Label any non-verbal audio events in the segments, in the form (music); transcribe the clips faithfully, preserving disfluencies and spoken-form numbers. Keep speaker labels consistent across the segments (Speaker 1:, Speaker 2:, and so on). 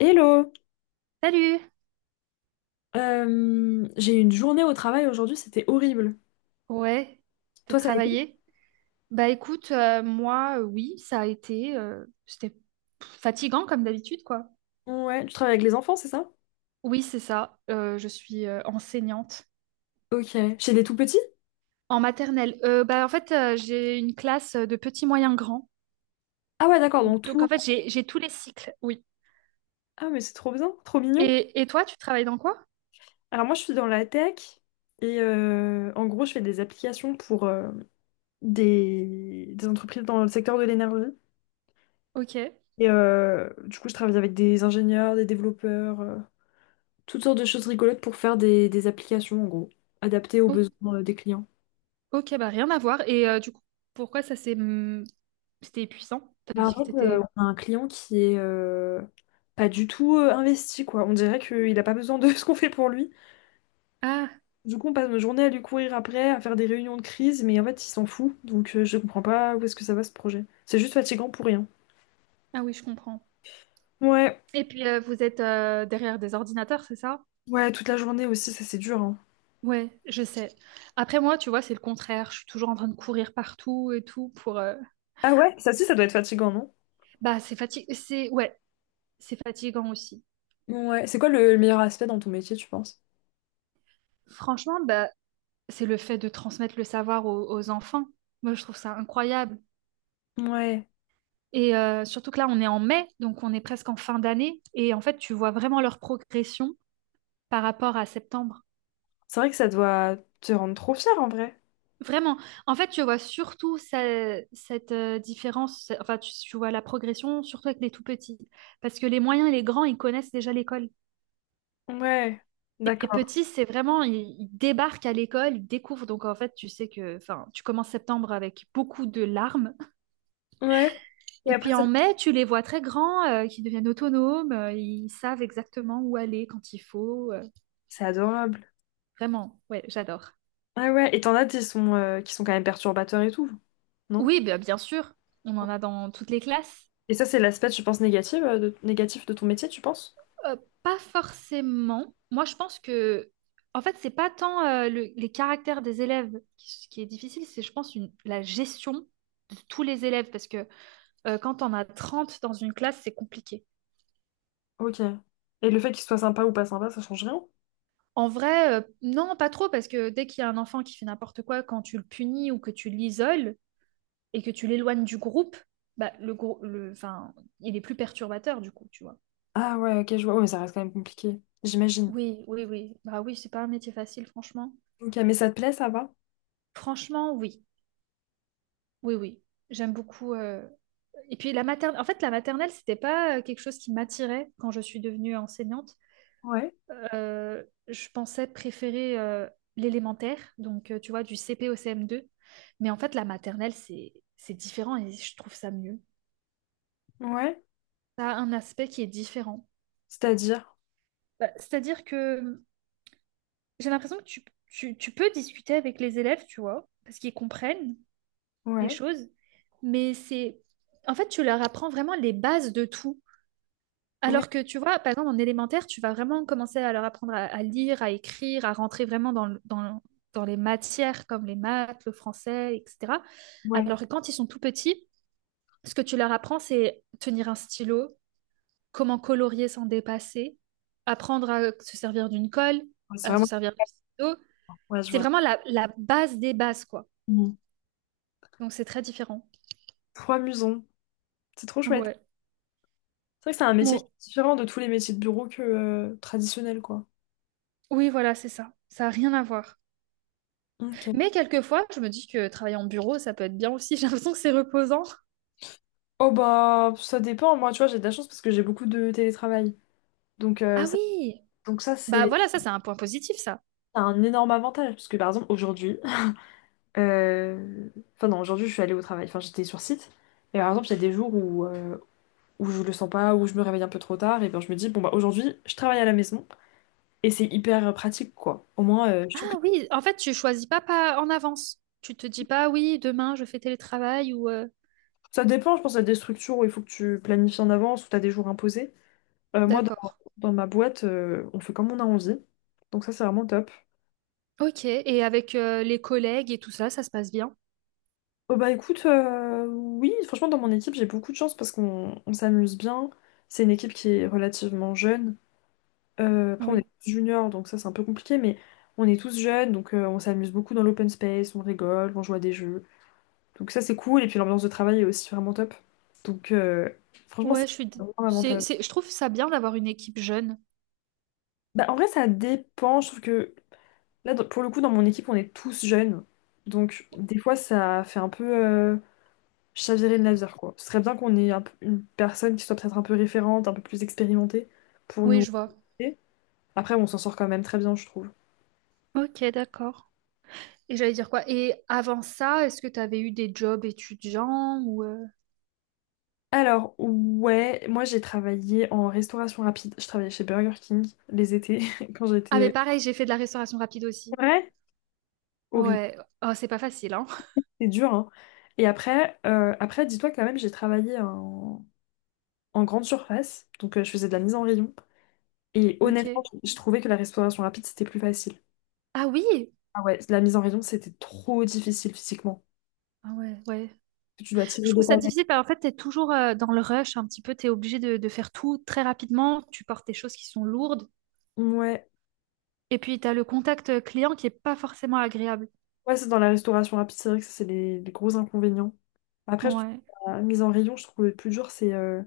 Speaker 1: Hello!
Speaker 2: Salut!
Speaker 1: Euh, j'ai eu une journée au travail aujourd'hui, c'était horrible.
Speaker 2: Ouais, t'as
Speaker 1: Toi, ça a été?
Speaker 2: travaillé? Bah écoute, euh, moi, euh, oui, ça a été, euh, c'était fatigant comme d'habitude, quoi.
Speaker 1: Ouais, tu travailles avec les enfants, c'est ça?
Speaker 2: Oui, c'est ça, euh, je suis euh, enseignante
Speaker 1: Ok. Chez des tout petits?
Speaker 2: en maternelle. Euh, bah en fait, euh, j'ai une classe de petits, moyens, grands.
Speaker 1: Ah ouais, d'accord, donc
Speaker 2: Donc
Speaker 1: tout.
Speaker 2: en fait, j'ai, j'ai tous les cycles, oui.
Speaker 1: Ah, mais c'est trop bien, trop mignon.
Speaker 2: Et, et toi, tu travailles dans quoi?
Speaker 1: Alors moi, je suis dans la tech et euh, en gros, je fais des applications pour euh, des, des entreprises dans le secteur de l'énergie.
Speaker 2: Ok,
Speaker 1: Et euh, du coup, je travaille avec des ingénieurs, des développeurs, euh, toutes sortes de choses rigolotes pour faire des, des applications, en gros, adaptées aux
Speaker 2: O-
Speaker 1: besoins euh, des clients.
Speaker 2: ok, bah rien à voir. Et euh, du coup, pourquoi ça s'est... hum, C'était épuisant? T'as
Speaker 1: Bah, en
Speaker 2: dit que
Speaker 1: fait, euh,
Speaker 2: t'étais...
Speaker 1: on a un client qui est euh, pas du tout euh, investi, quoi. On dirait qu'il a pas besoin de (laughs) ce qu'on fait pour lui.
Speaker 2: Ah,
Speaker 1: Du coup, on passe nos journées à lui courir après, à faire des réunions de crise, mais en fait, il s'en fout. Donc, euh, je comprends pas où est-ce que ça va ce projet. C'est juste fatigant pour rien.
Speaker 2: ah oui, je comprends.
Speaker 1: Ouais,
Speaker 2: Et puis, euh, vous êtes euh, derrière des ordinateurs, c'est ça?
Speaker 1: ouais, toute la journée aussi, ça c'est dur, hein.
Speaker 2: Ouais, je sais. Après moi, tu vois, c'est le contraire. Je suis toujours en train de courir partout et tout pour. euh,
Speaker 1: Ah ouais, ça aussi, ça doit être fatigant, non?
Speaker 2: Bah, c'est fati- C'est ouais, c'est fatigant aussi.
Speaker 1: Ouais, c'est quoi le meilleur aspect dans ton métier, tu penses?
Speaker 2: Franchement, bah, c'est le fait de transmettre le savoir aux, aux enfants. Moi, je trouve ça incroyable.
Speaker 1: Ouais,
Speaker 2: Et euh, surtout que là, on est en mai, donc on est presque en fin d'année. Et en fait, tu vois vraiment leur progression par rapport à septembre.
Speaker 1: c'est vrai que ça doit te rendre trop fier en vrai.
Speaker 2: Vraiment. En fait, tu vois surtout ça- cette euh, différence. Enfin, tu tu vois la progression surtout avec les tout petits, parce que les moyens et les grands, ils connaissent déjà l'école.
Speaker 1: Ouais,
Speaker 2: Et les
Speaker 1: d'accord.
Speaker 2: petits, c'est vraiment, ils, ils débarquent à l'école, ils découvrent. Donc en fait, tu sais que, enfin, tu commences septembre avec beaucoup de larmes.
Speaker 1: Ouais, et
Speaker 2: Et puis
Speaker 1: après, ça-
Speaker 2: en mai, tu les vois très grands, euh, qui deviennent autonomes, euh, ils savent exactement où aller quand il faut. euh.
Speaker 1: c'est adorable.
Speaker 2: Vraiment, ouais, j'adore.
Speaker 1: Ah ouais, et t'en as qui sont, euh, qui sont quand même perturbateurs et tout, non?
Speaker 2: Oui, bah, bien sûr, on en a dans toutes les classes.
Speaker 1: Et ça, c'est l'aspect, je pense, négatif, euh, de, négatif de ton métier, tu penses?
Speaker 2: Euh, Pas forcément. Moi, je pense que, en fait, c'est pas tant euh, le- les caractères des élèves qui, qui est difficile, c'est, je pense, une- la gestion de tous les élèves parce que Euh, quand on a trente dans une classe, c'est compliqué.
Speaker 1: Ok. Et le fait qu'il soit sympa ou pas sympa, ça change rien?
Speaker 2: En vrai, euh, non, pas trop, parce que dès qu'il y a un enfant qui fait n'importe quoi, quand tu le punis ou que tu l'isoles et que tu l'éloignes du groupe, bah, le, grou- le, enfin, il est plus perturbateur du coup, tu vois.
Speaker 1: Ah ouais, ok, je vois. Ouais, mais ça reste quand même compliqué, j'imagine.
Speaker 2: Oui, oui, oui. Bah oui, c'est pas un métier facile, franchement.
Speaker 1: Ok, mais ça te plaît, ça va?
Speaker 2: Franchement, oui. Oui, oui. J'aime beaucoup. euh, Et puis la maternelle, en fait, la maternelle, c'était pas euh, quelque chose qui m'attirait quand je suis devenue enseignante.
Speaker 1: Ouais.
Speaker 2: Euh, je pensais préférer euh, l'élémentaire, donc euh, tu vois, du C P au C M deux. Mais en fait, la maternelle, c'est c'est différent et je trouve ça mieux.
Speaker 1: Ouais.
Speaker 2: Ça a un aspect qui est différent.
Speaker 1: C'est-à-dire?
Speaker 2: Bah, c'est-à-dire que j'ai l'impression que tu, tu, tu peux discuter avec les élèves, tu vois, parce qu'ils comprennent les
Speaker 1: Ouais.
Speaker 2: choses, mais c'est... En fait, tu leur apprends vraiment les bases de tout.
Speaker 1: Oui.
Speaker 2: Alors que tu vois, par exemple, en élémentaire, tu vas vraiment commencer à leur apprendre à, à lire, à écrire, à rentrer vraiment dans, le- dans, le- dans les matières comme les maths, le français, et cetera.
Speaker 1: Ouais.
Speaker 2: Alors que quand ils sont tout petits, ce que tu leur apprends, c'est tenir un stylo, comment colorier sans dépasser, apprendre à se servir d'une colle,
Speaker 1: Ouais, c'est
Speaker 2: à se
Speaker 1: vraiment...
Speaker 2: servir de stylo.
Speaker 1: Ouais, je
Speaker 2: C'est
Speaker 1: vois.
Speaker 2: vraiment la, la base des bases, quoi.
Speaker 1: Mhm.
Speaker 2: Donc c'est très différent.
Speaker 1: Trop amusant. C'est trop chouette.
Speaker 2: Ouais.
Speaker 1: C'est vrai que c'est un métier qui
Speaker 2: Bon,
Speaker 1: est différent de tous les métiers de bureau que euh, traditionnels, quoi.
Speaker 2: oui, voilà, c'est ça. Ça n'a rien à voir.
Speaker 1: Ok.
Speaker 2: Mais quelquefois, je me dis que travailler en bureau, ça peut être bien aussi. (laughs) J'ai l'impression que c'est reposant.
Speaker 1: Oh bah, ça dépend. Moi, tu vois, j'ai de la chance parce que j'ai beaucoup de télétravail. Donc, euh,
Speaker 2: Ah
Speaker 1: ça,
Speaker 2: oui,
Speaker 1: donc ça,
Speaker 2: bah
Speaker 1: c'est
Speaker 2: voilà, ça c'est un point positif, ça.
Speaker 1: un énorme avantage, parce que par exemple, aujourd'hui, euh, enfin non, aujourd'hui, je suis allée au travail, enfin j'étais sur site, et par exemple, il y a des jours où, euh, où je le sens pas, où je me réveille un peu trop tard, et bien je me dis, bon bah aujourd'hui, je travaille à la maison, et c'est hyper pratique, quoi. Au moins, euh, je trouve que
Speaker 2: Ah oui, en fait, tu choisis pas, pas en avance. Tu te dis pas, oui, demain je fais télétravail ou... euh,
Speaker 1: ça dépend, je pense, à des structures où il faut que tu planifies en avance, où tu as des jours imposés. Euh, moi, dans,
Speaker 2: D'accord.
Speaker 1: dans ma boîte, euh, on fait comme on a envie, donc ça, c'est vraiment top.
Speaker 2: Ok, et avec euh, les collègues et tout ça, ça se passe bien?
Speaker 1: Oh bah écoute, euh, oui, franchement dans mon équipe j'ai beaucoup de chance parce qu'on on s'amuse bien. C'est une équipe qui est relativement jeune. Euh, après on
Speaker 2: Oui.
Speaker 1: est tous juniors donc ça c'est un peu compliqué mais on est tous jeunes donc euh, on s'amuse beaucoup dans l'open space, on rigole, on joue à des jeux. Donc ça c'est cool et puis l'ambiance de travail est aussi vraiment top. Donc euh, Franchement ça,
Speaker 2: Ouais, je suis...
Speaker 1: c'est
Speaker 2: d-
Speaker 1: vraiment un
Speaker 2: c'est,
Speaker 1: avantage.
Speaker 2: c'est- Je trouve ça bien d'avoir une équipe jeune.
Speaker 1: Bah en vrai ça dépend, je trouve que là dans- pour le coup dans mon équipe on est tous jeunes. Donc des fois ça fait un peu... euh, Je servirais de laser, quoi. Ce serait bien qu'on ait un peu- une personne qui soit peut-être un peu référente, un peu plus expérimentée pour
Speaker 2: Oui,
Speaker 1: nous
Speaker 2: je vois.
Speaker 1: aider. Après, on s'en sort quand même très bien, je trouve.
Speaker 2: Ok, d'accord. Et j'allais dire quoi? Et avant ça, est-ce que tu avais eu des jobs étudiants ou... euh,
Speaker 1: Alors, ouais, moi j'ai travaillé en restauration rapide. Je travaillais chez Burger King les étés (laughs) quand
Speaker 2: Ah mais
Speaker 1: j'étais...
Speaker 2: pareil, j'ai fait de la restauration rapide aussi.
Speaker 1: C'est vrai? Horrible.
Speaker 2: Ouais. Oh, c'est pas facile, hein. (laughs)
Speaker 1: C'est dur, hein. Et après, euh, après dis-toi quand même, j'ai travaillé en, en grande surface. Donc, euh, je faisais de la mise en rayon. Et honnêtement,
Speaker 2: Ok.
Speaker 1: je je trouvais que la restauration rapide, c'était plus facile.
Speaker 2: Ah oui!
Speaker 1: Ah ouais, la mise en rayon, c'était trop difficile physiquement.
Speaker 2: Ah ouais, ouais.
Speaker 1: Tu dois
Speaker 2: Je
Speaker 1: tirer
Speaker 2: trouve
Speaker 1: des
Speaker 2: ça difficile parce qu'en fait, t'es toujours euh, dans le rush un petit peu, t'es obligé de, de faire tout très rapidement, tu portes des choses qui sont lourdes,
Speaker 1: Ouais,
Speaker 2: et puis t'as le contact euh, client qui est pas forcément agréable.
Speaker 1: ouais, c'est dans la restauration rapide, c'est vrai que ça, c'est les, les gros inconvénients. Après, je trouve
Speaker 2: Ouais.
Speaker 1: la mise en rayon, je trouve le plus dur, c'est. Euh,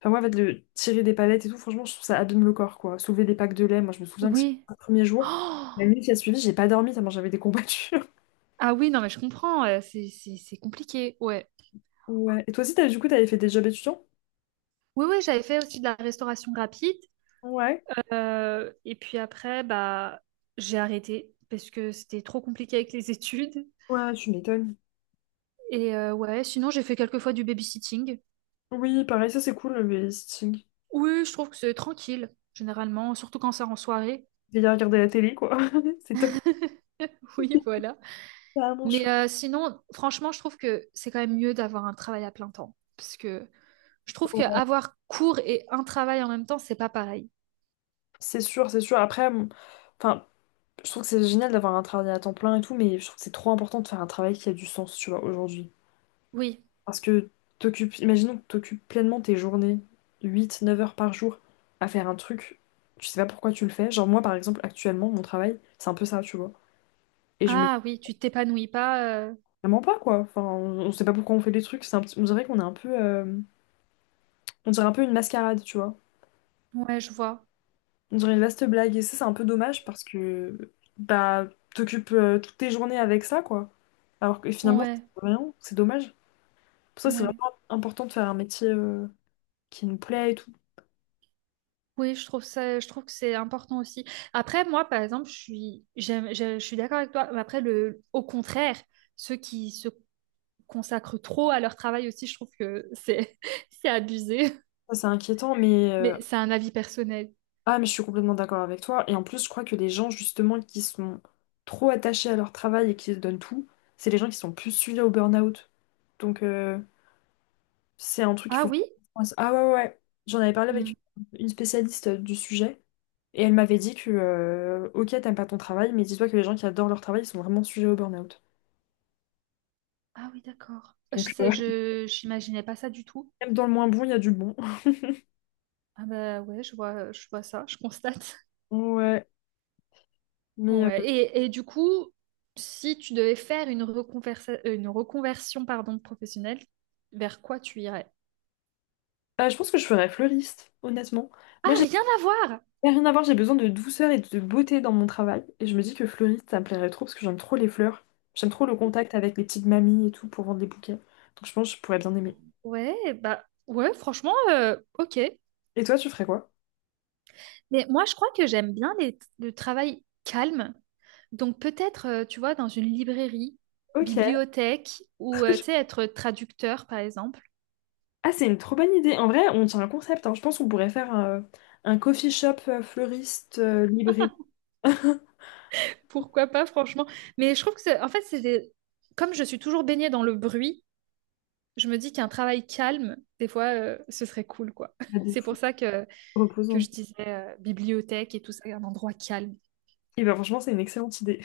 Speaker 1: Enfin, moi, en fait, le tirer des palettes et tout, franchement, je trouve ça abîme le corps, quoi. Soulever des packs de lait, moi, je me souviens que c'est
Speaker 2: Oui.
Speaker 1: le premier
Speaker 2: (gasps)
Speaker 1: jour. La
Speaker 2: Oh
Speaker 1: nuit qui a suivi, j'ai pas dormi, tellement j'avais des combattures. (laughs)
Speaker 2: ah oui, non, mais je comprends, euh, c'est c'est- c'est compliqué, ouais.
Speaker 1: Ouais. Et toi aussi, t'as, du coup, t'avais fait des jobs étudiants?
Speaker 2: Oui, oui, j'avais fait aussi de la restauration rapide,
Speaker 1: Ouais.
Speaker 2: euh, et puis après, bah, j'ai arrêté parce que c'était trop compliqué avec les (laughs) études.
Speaker 1: Ouais, tu m'étonnes.
Speaker 2: Et euh, ouais, sinon, j'ai fait quelques fois du babysitting.
Speaker 1: Oui, pareil, ça, c'est cool, le stitching.
Speaker 2: Oui, je trouve que c'est tranquille, généralement, surtout quand c'est en soirée.
Speaker 1: Veiller à regarder la télé, quoi. (laughs) C'est top.
Speaker 2: (laughs) Oui, voilà.
Speaker 1: C'est vraiment
Speaker 2: Mais
Speaker 1: chouette.
Speaker 2: euh, sinon, franchement, je trouve que c'est quand même mieux d'avoir un travail à plein temps. Parce que je trouve
Speaker 1: Ouais.
Speaker 2: qu'avoir cours et un travail en même temps, c'est pas pareil.
Speaker 1: C'est sûr, c'est sûr. Après, m- enfin, Je trouve que c'est génial d'avoir un travail à temps plein et tout, mais je trouve que c'est trop important de faire un travail qui a du sens, tu vois, aujourd'hui.
Speaker 2: Oui.
Speaker 1: Parce que t'occupes, imaginons que t'occupes pleinement tes journées, huit, neuf heures par jour, à faire un truc, tu sais pas pourquoi tu le fais. Genre moi, par exemple, actuellement, mon travail, c'est un peu ça, tu vois. Et je me dis
Speaker 2: Ah oui, tu t'épanouis pas. euh,
Speaker 1: vraiment pas, quoi. Enfin, on, on sait pas pourquoi on fait des trucs, c'est un petit- on dirait qu'on est un peu... euh, On dirait un peu une mascarade, tu vois.
Speaker 2: Ouais, je vois.
Speaker 1: On dirait une vaste blague, et ça, c'est un peu dommage parce que... Bah, t'occupes euh, toutes tes journées avec ça, quoi. Alors que finalement,
Speaker 2: Ouais,
Speaker 1: c'est rien, c'est dommage. Pour ça, c'est
Speaker 2: ouais.
Speaker 1: vraiment important de faire un métier euh, qui nous plaît et tout.
Speaker 2: Oui, je trouve ça, je trouve que c'est important aussi. Après, moi, par exemple, je suis, j'aime- je, je suis d'accord avec toi. Mais Après, le, au contraire, ceux qui se consacrent trop à leur travail aussi, je trouve que c'est (laughs) c'est abusé.
Speaker 1: Ça, c'est inquiétant, mais, euh,
Speaker 2: Mais c'est un avis personnel.
Speaker 1: ah, mais je suis complètement d'accord avec toi. Et en plus, je crois que les gens, justement, qui sont trop attachés à leur travail et qui se donnent tout, c'est les gens qui sont plus sujets au burn-out. Donc, euh, c'est un truc qu'il
Speaker 2: Ah
Speaker 1: faut... faire
Speaker 2: oui?
Speaker 1: attention. Ah ouais, ouais. ouais. J'en avais parlé
Speaker 2: Hmm.
Speaker 1: avec une spécialiste du sujet et elle m'avait dit que, euh, ok, t'aimes pas ton travail, mais dis-toi que les gens qui adorent leur travail, ils sont vraiment sujets au burn-out.
Speaker 2: Ah oui, d'accord. Je
Speaker 1: Donc,
Speaker 2: sais,
Speaker 1: euh,
Speaker 2: je j'imaginais pas ça du tout.
Speaker 1: (laughs) même dans le moins bon, il y a du bon.
Speaker 2: Ah bah ouais, je vois, je vois ça, je constate. (laughs)
Speaker 1: Ouais, mais...
Speaker 2: Ouais. Et, et du coup, si tu devais faire une reconversa- euh, une reconversion pardon, professionnelle, vers quoi tu irais?
Speaker 1: Euh, je pense que je ferais fleuriste, honnêtement. Moi,
Speaker 2: Ah,
Speaker 1: j'ai
Speaker 2: rien à voir!
Speaker 1: j'ai rien à voir, j'ai besoin de douceur et de beauté dans mon travail. Et je me dis que fleuriste, ça me plairait trop parce que j'aime trop les fleurs. J'aime trop le contact avec les petites mamies et tout pour vendre des bouquets. Donc je pense que je pourrais bien aimer.
Speaker 2: Ouais, bah ouais, franchement, euh, ok.
Speaker 1: Et toi, tu ferais quoi?
Speaker 2: Mais moi, je crois que j'aime bien les- le travail calme. Donc peut-être, euh, tu vois, dans une librairie,
Speaker 1: Ok.
Speaker 2: bibliothèque, ou
Speaker 1: Trop
Speaker 2: euh, tu sais,
Speaker 1: chou-
Speaker 2: être traducteur, par exemple.
Speaker 1: Ah, c'est une trop bonne idée. En vrai, on tient un concept. Hein. Je pense qu'on pourrait faire euh, un coffee shop euh, fleuriste euh, libré. (laughs)
Speaker 2: Pourquoi pas, franchement. Mais je trouve que, c'est- en fait, c'est des- comme je suis toujours baignée dans le bruit, je me dis qu'un travail calme, des fois, euh, ce serait cool, quoi. (laughs)
Speaker 1: Bah, de
Speaker 2: C'est pour
Speaker 1: fou,
Speaker 2: ça que, que
Speaker 1: reposant.
Speaker 2: je disais euh, bibliothèque et tout ça, un endroit calme.
Speaker 1: Et ben franchement, c'est une excellente idée.